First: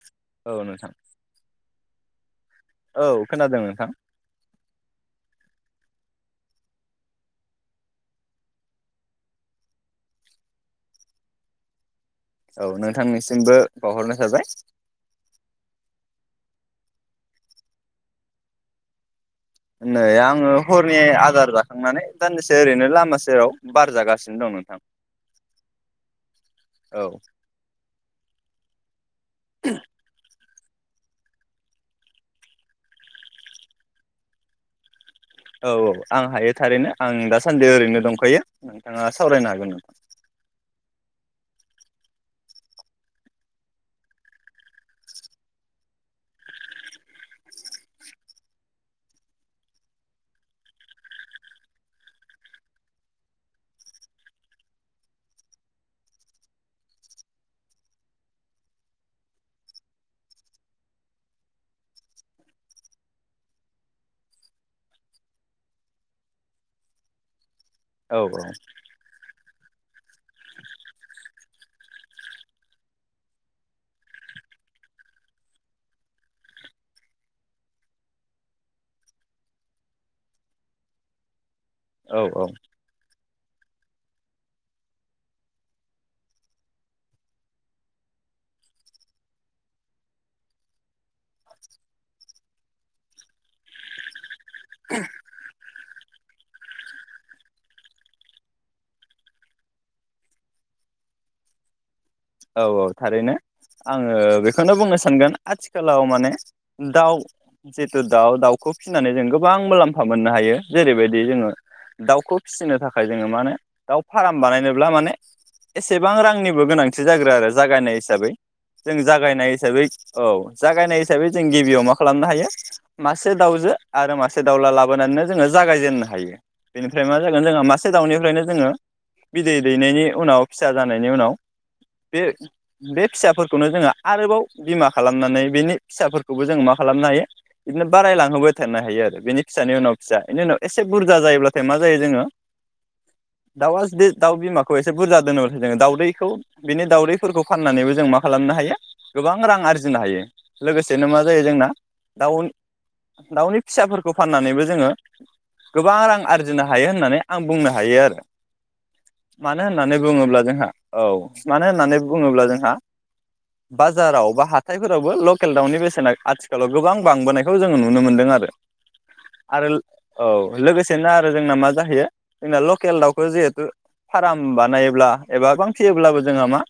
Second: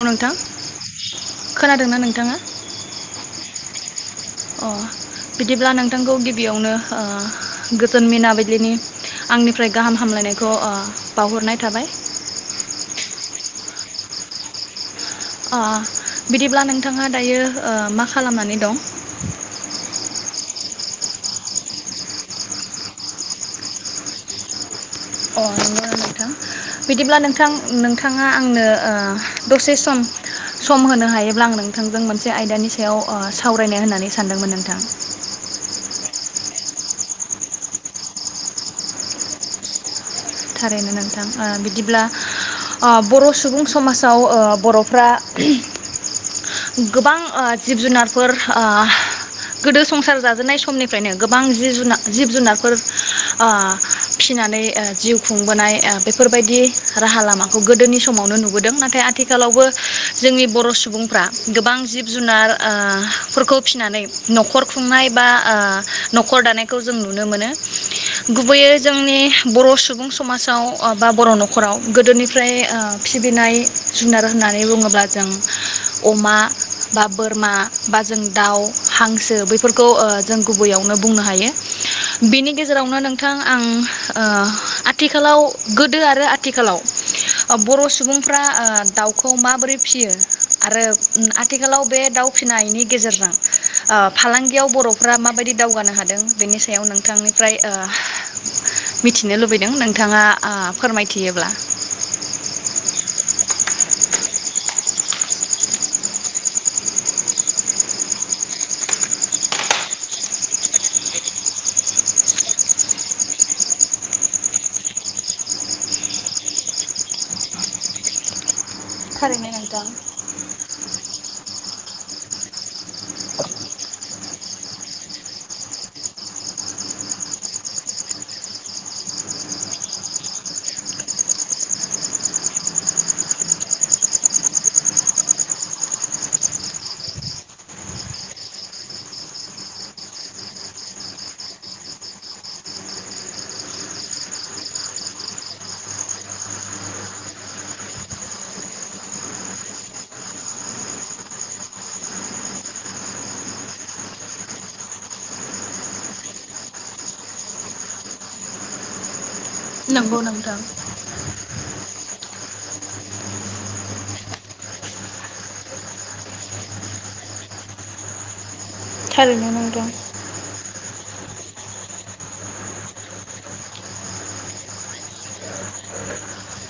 औ नोंथां खोनादोंना नोंथां? [unintelligible] औ खोनादों नोंथां अ बिदिब्ला नों बिथांखौ गिबियावनो ओ गोजोन मिनाबिलिनि आंनिफ्राय गाहाम हामलायनायखौ ओ बावहरनाय थाबाय। औ नोंथांनिसिमबो बावहरनाय थाबाय अ बिदिब्ला नोंथाङा दायो ओ मा खालामनानै दं? नै आङो हरनि आदार जाखांनानै दानदिसे ओरैनो लामा सेराव बार जागासिनो दं नोंथां। अ नंगौना नोंथां औ बिदिब्ला नोंथां नोंथाङा आंनो ओ दसे सम सम होनो हायोब्ला आं नोंथांजों मोनसे आयदानि सायाव ओ सावरायनाय होननानै सानदोंमोन नोंथां? औ औ आं हायो थारैनो आं दासान्दि ओरैनो दंखायो नोंथाङा सावरायनो हागोन थारैनो नोंथां ओ बिदिब्ला बर' सुबुं समाजाव अ बर'फ्रा गोबां ओ जिब जुनारफोर गोदो ओ संसार जाजेननाय समनिफ्रायनो गोबां जिब जुनार अ जिब जुनारफोर ओ फिनानै जिउ खुंबोनाय बेफोरबायदि राहा लामाखौ गोदोनि समावनो नुबोदों नाथाय आथिखालावबो जोंनि बर' सुबुंफ्रा गोबां जिब जुनार फोरफोरखौ ओ फिनानै नखर खुंनाय बा नखर दानायखौ जों नुनो मोनो। औ गुबैयै जोंनि बर' सुबुं समाजाव बा बर' नखराव गोदोनिफ्राय ओ फिबिनाय जुनार होननानै बुङोब्ला जों अमा बा बोरमा बा जों दाउ हांसो बेफोरखौ जों गुबैयावनो बुंनो हायो। औ औ बेनि गेजेरावनो नों नोंथां आं ओ थिखालाव गोदो आरो आथिखालाव बर' सुबुंफ्रा ओ दाउखौ माबोरै फियो आरो आथिखालाव बे दाउ फिनायनि गेजेरजों ओ फालांगि गियाव बर'फ्रा माबायदि दावगानो हादों। बिनि सायाव नोंथांनिफ्राय ओ मिथिनो लुबैदों नों नोंथाङा आ फोरमायथियोब्ला औ औ थारैनो आङो बेखौनो बुंनो सानगोन आथिखालाव माने दाउ जिथु दाउ दाउखौ फिनानै जों गोबां मुलाम्फा मोननो हायो जेरैबायदि जोङो दाउखौ फिसिनो थाखाय जोङो माने दाउ फार्म बानायनोब्ला माने एसेबां रांनिबो गोनां थि जाग्रो आरो जागायनाय हिसाबै जों थारैनो जागायनाय नोंथां हिसाबै औ जागायनाय हिसाबै जों गिबियाव मा खालामनो हायो मासे दाउजो आरो मासे दाउला लाबोनानैनो जोङो जागायजेननो हायो बेनिफ्राय मा जागोन जोंहा मासे दाउनिफ्रायनो जोङो बिदै दैनायनि उनाव फिसा जानायनि उनाव बे बे फिसाफोरखौनो जोङो आरोबाव बिमा खालामनानै बेनि फिसाफोरखौबो जोङो मा खालामनो हायो बिदिनो बारायलांहोबाय थानो हायो आरो बेनि फिसानि उनाव फिसा इनि उनाव एसे बुरजा जायोब्लाथाय मा जायो जोङो दाउआ जुदि दाउ बिमाखौ एसे बुरजा दोनोब्लाथाय जोङो दाउदैखौ बिनि दाउदैफोरखौ फाननानैबो जों मा खालामनो हायो गोबां रां आरजिनो हायो लोगोसेनो मा जायो जोंना दाउ उन दाउनि फिसाफोरखौ फाननानैबो जोङो गोबां रां आरजिनो हायो होननानै आं बुंनो हायो आरो। मानो होननानै नंगौ बुङोब्ला नोंथां जोंहा औ। मानो होननानै बुङोब्ला जोंहा बाजाराव बा हाथायफोरावबो लकेल दाउनि बेसेना आथिखालाव गोबां बांबोनायखौ जोङो नुनो मोन्दों आरो। थारैनो आरो नुदों। औ लोगोसेनो आरो जोंना मा जाहैयो जोंना लकेल दाउखौ जिहेथु फाराम बानायोब्ला एबा गोबां फियोब्लाबो जोंहा मा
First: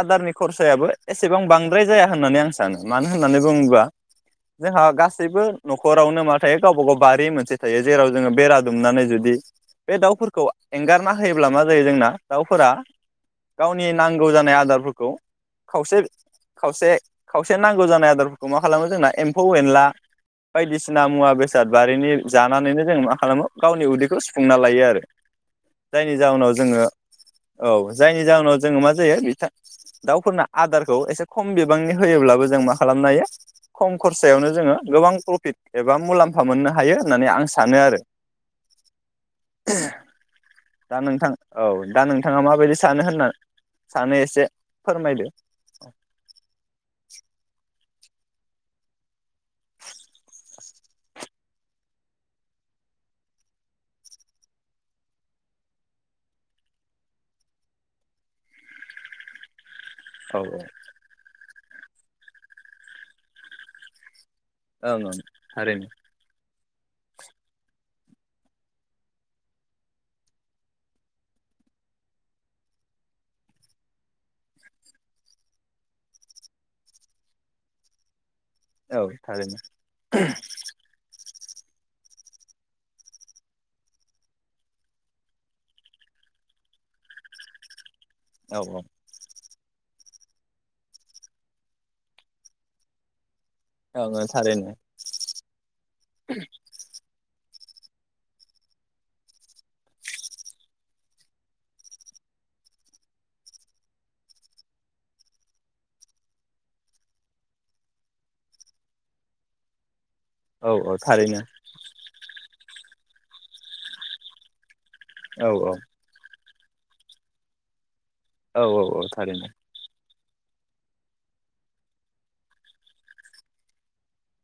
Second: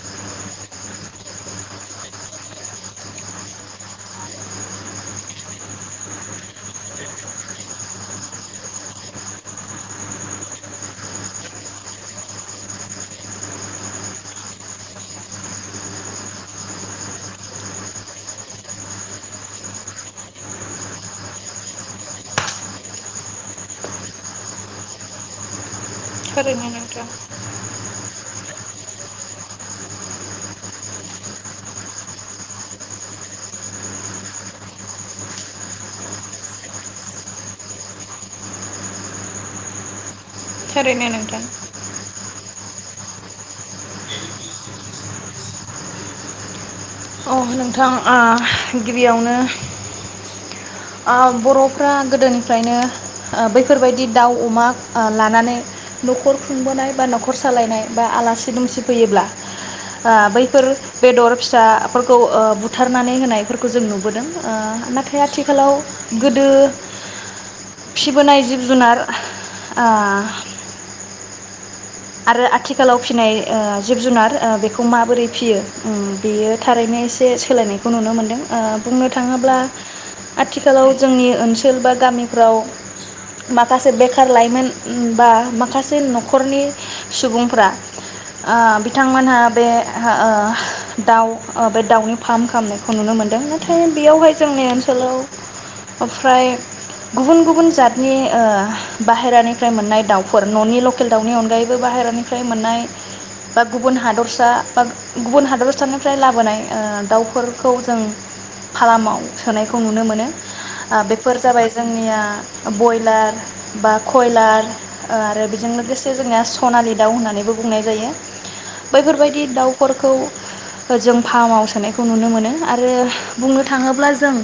आदारनि खरसायाबो एसेबां बांद्राय जाया होननानै आं सानो मानो होननानै बुङोबा जोंहा गासैबो न'खरावनो मा थायो गावबा गाव बारि मोनसे थायो जेराव जोङो बेरा दुमनानै जुदि बे दाउफोरखौ एंगारना होयोब्ला मा जायो जोंना दाउफोरा गाव नि नांगौ जानाय आदारफोरखौ खावसे खावसे खावसे नांगौ जानाय आदारफोरखौ मा खालामो जोंना एम्फौ एनला बायदिसिना मुवा बेसाद बारिनि जानानैनो जों मा खालामो गावनि उदैखौ सुफुंना लायो आरो जायनि जाउनाव जों थारैनो जोङो नोंथां औ। जायनि जाउनाव जोङो मा जायो बिथा दाउफोरनो आदारखौ एसे खम बिबांनि होयोब्लाबो जों मा खालामनो हायो खम खरसायावनो जोङो गोबां प्रफिट एबा मुलाम्फा मोननो हायो होननानै आं सानो आरो। दा नोंथां औ दा नों थाङा माबायदि सानो होनना सानो एसे फोरमायदो। अ नोंथां ओ गिबियावनो ओ बर'फ्रा गोदोनिफ्रायनो ओ बैफोरबायदि दाउ अमा ओ लानानै न'खर खुंबोनाय बा न'खर सालायनाय बा आलासि दुमसि फैयोब्ला बा औ बैफोर बेदर फि [unintelligible] खौ ओ बुथारनानै होनायफोरखौ जों नुबोदों। औ ओ ओं ओं नाथाय आथिखालाव थारैनो गोदो फिबोनाय जिब जुनार ओ आरो आथिखालाव फिनाय ओ जिब जुनार ओ बेखौ माबोरै फियो ओं बेयो थारैनो एसे सोलायनायखौ नुनो मोनदों। ओ औ बुंनो थारैनो थाङोब्ला आथिखालाव जोंनि ओनसो सोल बा गामिफ्राव माखासे बेखार लाइमोन बा माखासे न'खरनि सुबुंफ्रा औ आ बिथांमोनहा बे ओहो ओ दाउ ओ बे दाउनि फार्म खालामनायखौ नुनो मोनदों। थाय ओं ओं बेयावहाय जोंनि थारैनो ओनसोलाव ओमफ्राय गुबुन गुबुन जातनि ओ बाहेरानिफ्राय मोननाय दाउफोर न'नि लकेल दाउनि अनगायै बो बाहेरानिफ्राय मोननाय बा गुबुन हादरसा बा गुबुन हादरसानिफ्राय लाबोनाय ओ दाउफोरखौ जों फारामाव सोनायखौ नुनो मोनो। औ ओ औ बेफोर थारैनो जाबाय जोंनिया बयलार बा खयलार ओ आरो औ बेजों लोगोसे जोंनिया सनालि दाउ होननानैबो बुंनाय जायो औ औ औ बैफोरबायदि थारैनो दाउफोरखौ जों फार्माव सोनायखौ नुनो मोनो आरो बुंनो थाङोब्ला जों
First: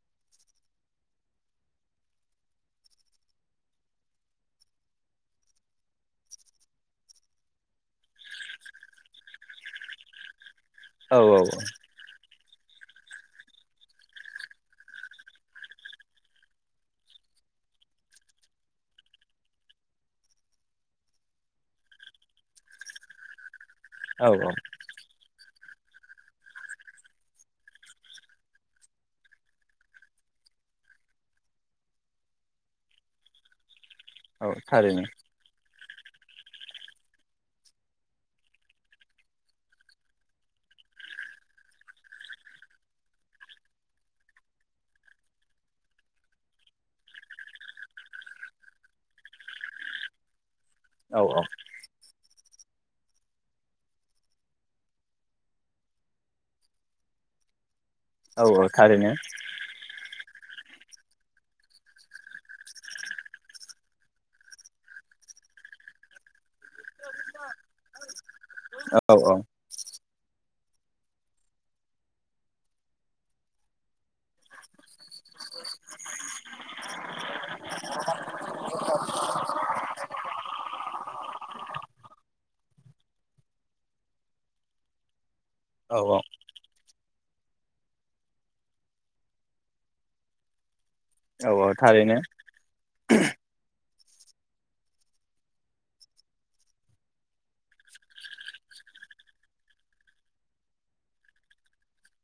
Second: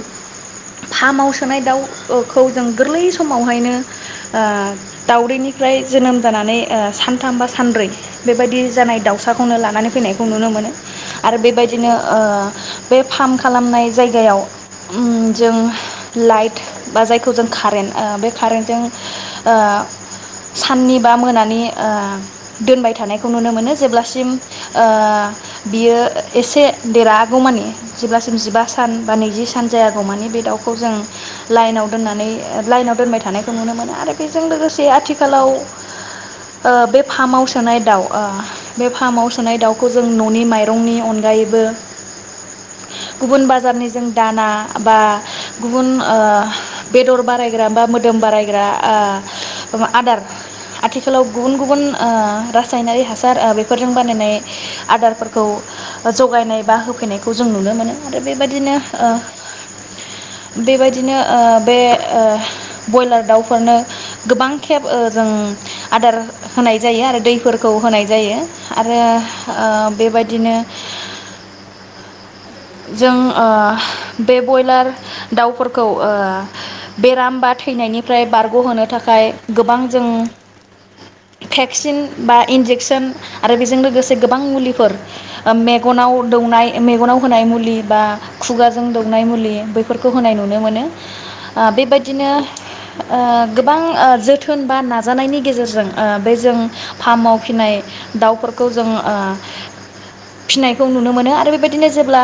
फार्माव सोनाय दाउखौ जों गोरलै समावहायनो दाउदैनिफ्राय जोनोम जानानै ओ सानथाम बा सानब्रै बेबायदि जानाय दाउसाखौनो लानानै फैनायखौ नुनो मोनो औ आरो औ बेबायदिनो ओ बे फार्म खालामनाय जायगायाव उम जों लाइट बा जायखौ जों कारेन्ट बे कारेन्टजों ओ साननि बा मोनानि ओ दोनबाय थानायखौ नुनो मोनो जेब्लासिम औ औ ओ बियो एसे देरहागौमानि जेब्लासिम जिबा सान बा नैजि सान जायागौ मानि बे दाउखौ जों लाइनाव दोननानै लाइनाव दोनबाय थानायखौ नुनो मोना आरो बेजों औ लोगोसे थारैनो आथिखालाव ओ बे फार्माव सोनाय दाउ बे फार्माव सोनाय दाउखौ जों न'नि माइरंनि अनगायैबो गुबुन बाजारनि जों दाना बा गुबुन ओ बेदर बारायग्रा बा मोदोम ओ बारायग्रा आदार औ आथिखालाव औ गुबुन ओ रासायनारि हासार ओ बेफोरजों बानायनाय आदारफोरखौ जगायनाय बा होफैनायखौ जों नुनो मोनो आरो औ औ बेबादिनो ओ थारैनो बेबायदिनो ओ बे ओ बयलार दाउफोरनो गोबां खेब ओ जों आदार होनाय जायो आरो दैफोर खौ होनाय जायो आरो औ औ ओ बेबायदिनो जों ओ बे बयलार दाउफोरखौ ओ बेराम बा थैनायनिफ्राय बारग'होनो थाखाय टाय गोबां जों भेक्सिन बा इन्जेकसन आरो बेजों लोगोसे गोबां मुलिफोर ओ औ मेगनाव दौनाय मेगनाव होनाय मुलि बा खुगाजों दौनाय मुलि बैफोरखौ होनाय नुनो मोनो औ औ ओ थारैनो बेबायदिनो ओ गोबां ओ जोथोन बा नाजानायनि गेजेरजों ऐबे जों फार्माव फिनाय दाउफोरखौ जों ओ फिनायखौ नुनो मोनो आरो बेबायदिनो जेब्ला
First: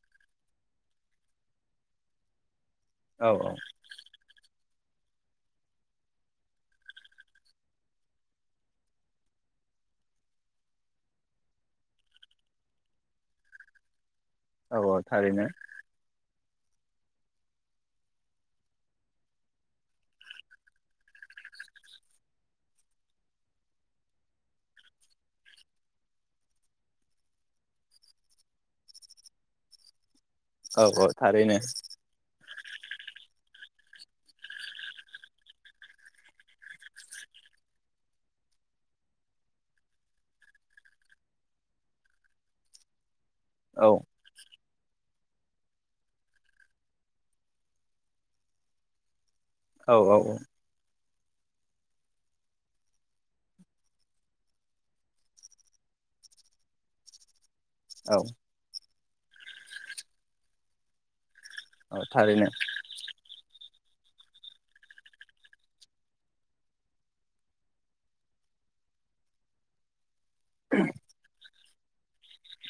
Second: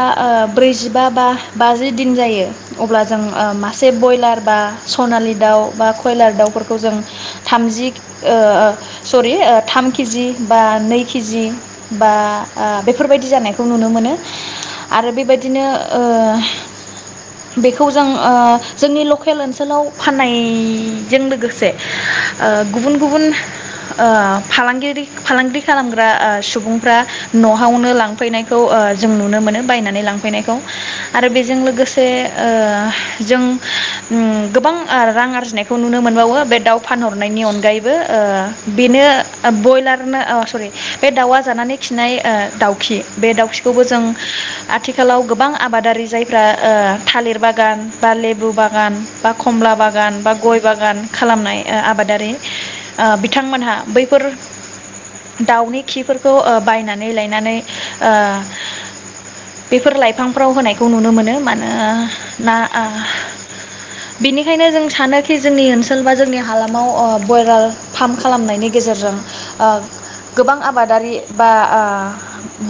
ब्रैजिबा बा बाजि दिन जायो अब्ला जों औ ओ मासे बयलार बा सनालि दाउ बा कयलार दाउफोरखौ जों थामजि ओ सरि थाम केजि बा नै किजि बा बेफोरबायदि जानायखौ नुनो मोनो औ औ आरो थारैनो बेबायदिनो ओ बेखौ जों ओ जोंनि लकेल ओनसोलाव फाननाय जों लोगोसे ओ गुबुन गुबुन ओ फालांगिरि फालांगिरि खालामग्रा सुबुंफ्रा न'आवनो लांफैनायखौ ओ जों नुनो मोनो बायनानै लांफ फैनायखौ औ औ आरो थारैनो बेजों लोगोसे ओ जों उम गोबां रां आरजिनायखौ नुनो मोनबावो बे दाउ फानहरनायनि अनगायैबो ओ बेनो बयलारनो ओ अ सरि बे दाउआ जानानै खिनाय ओ दाउखि बे दाउखिखौबो औ जों आथिखालाव गोबां आबादारि जायफ्रा ओ थालिर बागान बा लेबु बागान बा खमला औ बागान बा गय बागान खालामनाय ओ आबादारि ओ बिथांमोनहा बैफोर दाउनि खिफोरखौ ओ बायनानै लायनानै ओ औ बेफोर लाइफांफोराव होनायखौ नुनो मोनो मानो ओ औ थारैनो ना ओ बेनिखायनो जों सानोखि जोंनि ओनसोल बा जोंनि हालामाव ओ बयलार फार्म खालामनायनि गेजेरजों ओ गोबां आबादारि बा ओ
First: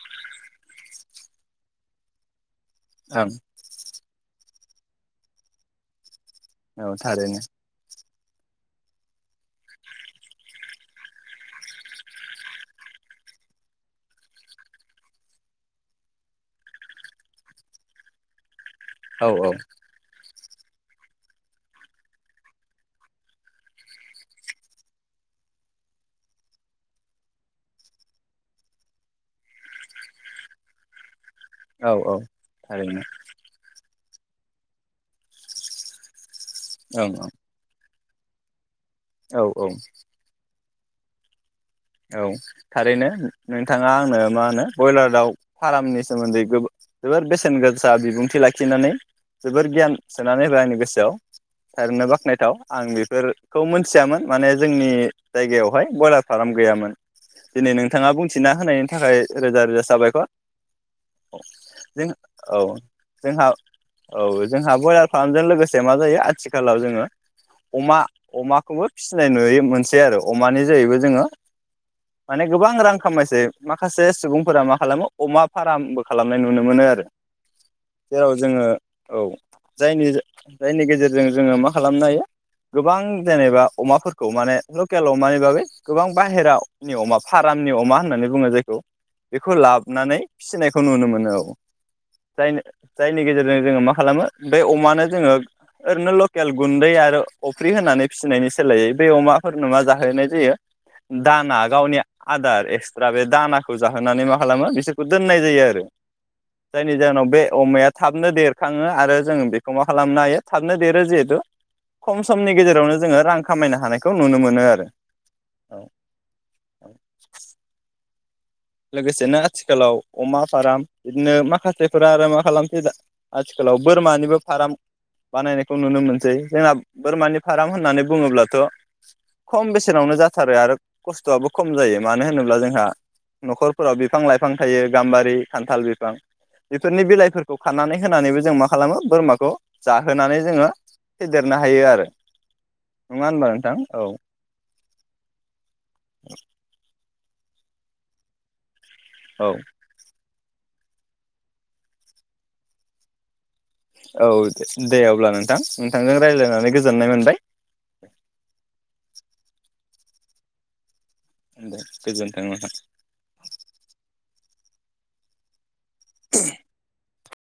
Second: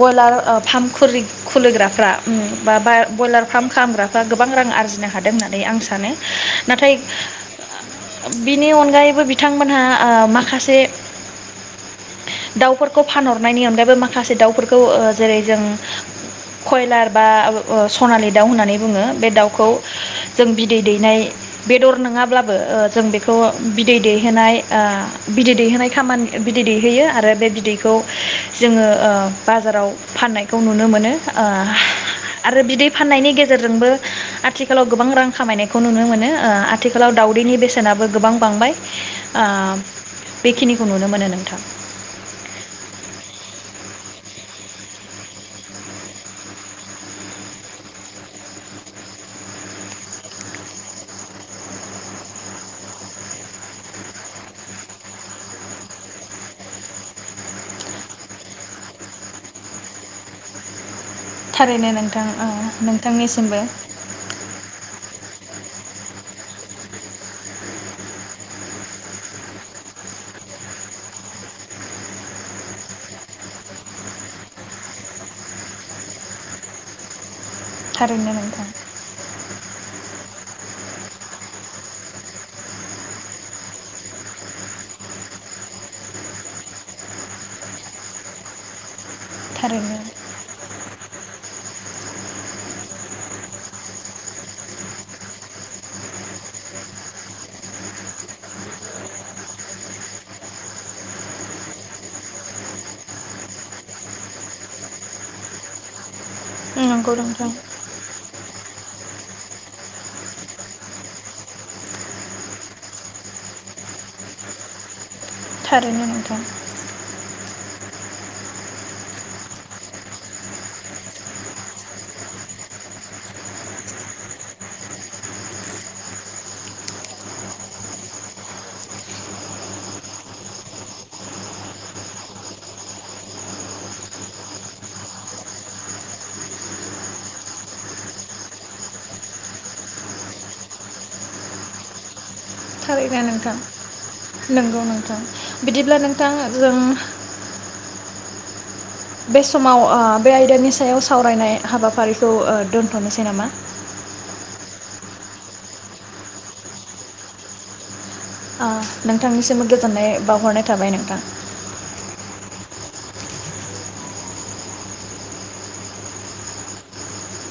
बयलार फार्म खुलि खुलिग्राफ्रा उम बा बा ओं बयलार फार्म खालामग्राफ्रा गोब बां रां आरजिनो हादों होननानै आं सानो नाथाय औ थारैनो बिनि अनगायैबो बिथांमोनहा ओ माखासे दाउफोरखौ फानहरनायनि अनगायैबो माखासे दाउफोरखौ ओ जेरै जों कयलार बा ओ ओ सनालि दाउ होननानै बुङो औ बे दाउखौ जों बिदै दैनाय बेदर नङाब्लाबो ओ जों बेखौ बिदै दैहोनाय ओ बिदै दैहोनाय खामानि बिदै दैहोयो आरो बे बिदैखौ जोङो ओ बाजाराव फाननायखौ नुनो मोनो। ओ औ औ आरो बिदै थारैनो फाननायनि गेजेरजोंबो आथिखालाव गोबां रां खामायनायखौ नुनो मोनो ओं ओआथिखालाव ओं दावउदैनि बेस सेनाबो गोबां बांबाय औ औ खिनिखौ नुनो मोनो नोंथां औ थारैनो नोंथाङा आंनो मा होनो ब्रयलार दाव फारामनि सोमोन्दै गोब जोबोर बेसेन गोसा बिबुंथि लाखिनानै जोबोर गियान सोनानै होबाय आंनि गोसोआव थारैनो बाख्नायथाव आं बेफोरखौ मोनथियामोन माने जोंनि जायगायावहाय ब्रयलार फाराम गैयामोन दिनै नोंथाङा बुंथिना होनायनि थाखाय रोजा रोजा जाबायखर‌। औ थारैनो जों नोंथां औ जोंहा नोंथांनिसिमबो औ जोंहा ब्रयलार फार्मजों लोगोसे से मा जायो आथिखालाव जोंङो अमा अमाखौबो फिसिनाय नुयो मोनसे आरो अमानि जाहैबो जोंङो माने गोबां रां खामायसै माखासे सुबुंफोरा मा खालामो अमा फारामबो खालामनाय नुनो मोनो आरो थारैनो जेराव नोंथां जोंङो औ जायनि जायनि गेजेरजों जोंङो मा खालामनो हायो गोबां जेनेबा अमाफोरखौ माने लकेल अमानि बागै गोबां बाहेरावनि अमा फारामनि अमा होननानै बुङो जायखौ बेखौ थारैनो लाबोनानै फिसिनायखौ नुनो मोनो औ जायनो जायनि गेजेरजों जोंङो मा खालामो बे अमानो जोंङो ओरैनो लकेल गुन्दै आरो अफ्रि होनानै फिसिनायनि सोलायै बे अमाफोरनो मा जाहोनाय जायो दाना गावनि आदार एक्सट्रा बे दानाखौ जाहोनानै मा खालामो बिसोरखौ दोननाय जायो आरो जायनि नंगौ जाहोनाव बे नोंथां अमाया थाबनो देर खाङो आरो जों बेखौ मा खालामनो हायो थाबनो देरो जिहेथु खम समनि गेजेरावनो जोङो रां खामायनो हानायखौ नुनो मोनो आरो। औ थारैनो नोंथां। लोगोसेनो आथिखालाव अमा फार्म बिदिनो माखासेफोरा आरो मा खालामसै आथिखालाव बोरमानिबो फार्म बानायनायखौ नुनो मोनसै। जोंना बोरमानि फाराम होननानै बुङोब्लाथ' खम बेसेनावनो जाथारो आरो खस्थ'आबो खम जायो। मानो होनोब्ला जोंहा न'खरफोराव बिफां लाइफां थायो गाम्बारि खान्थाल बिफां बेफोरनि बिलाइफोरखौ खानानै होनानैबो जों मा खालामो बोरमाखौ जाहोनानै जोङो फेदेरनो हायो आरो। थारैनो नङा होनबा नोंथां औ नंगौ नोंथां बिदिब्ला नोंथां जों बे औ समाव आ बे आयदानि सायाव सावरायनाय हाबाफारिखौ ओ दोन्थ'नोसै नामा? औ दे अब्ला नोंथां नोंथांजों रायज्लायनानै गोजोननाय मोनबाय। अ' नोंथांनिसिम गोजोननाय बावहरनाय थाबाय नोंथां। दे गोजोन्थों [inaudible] [unintelligible]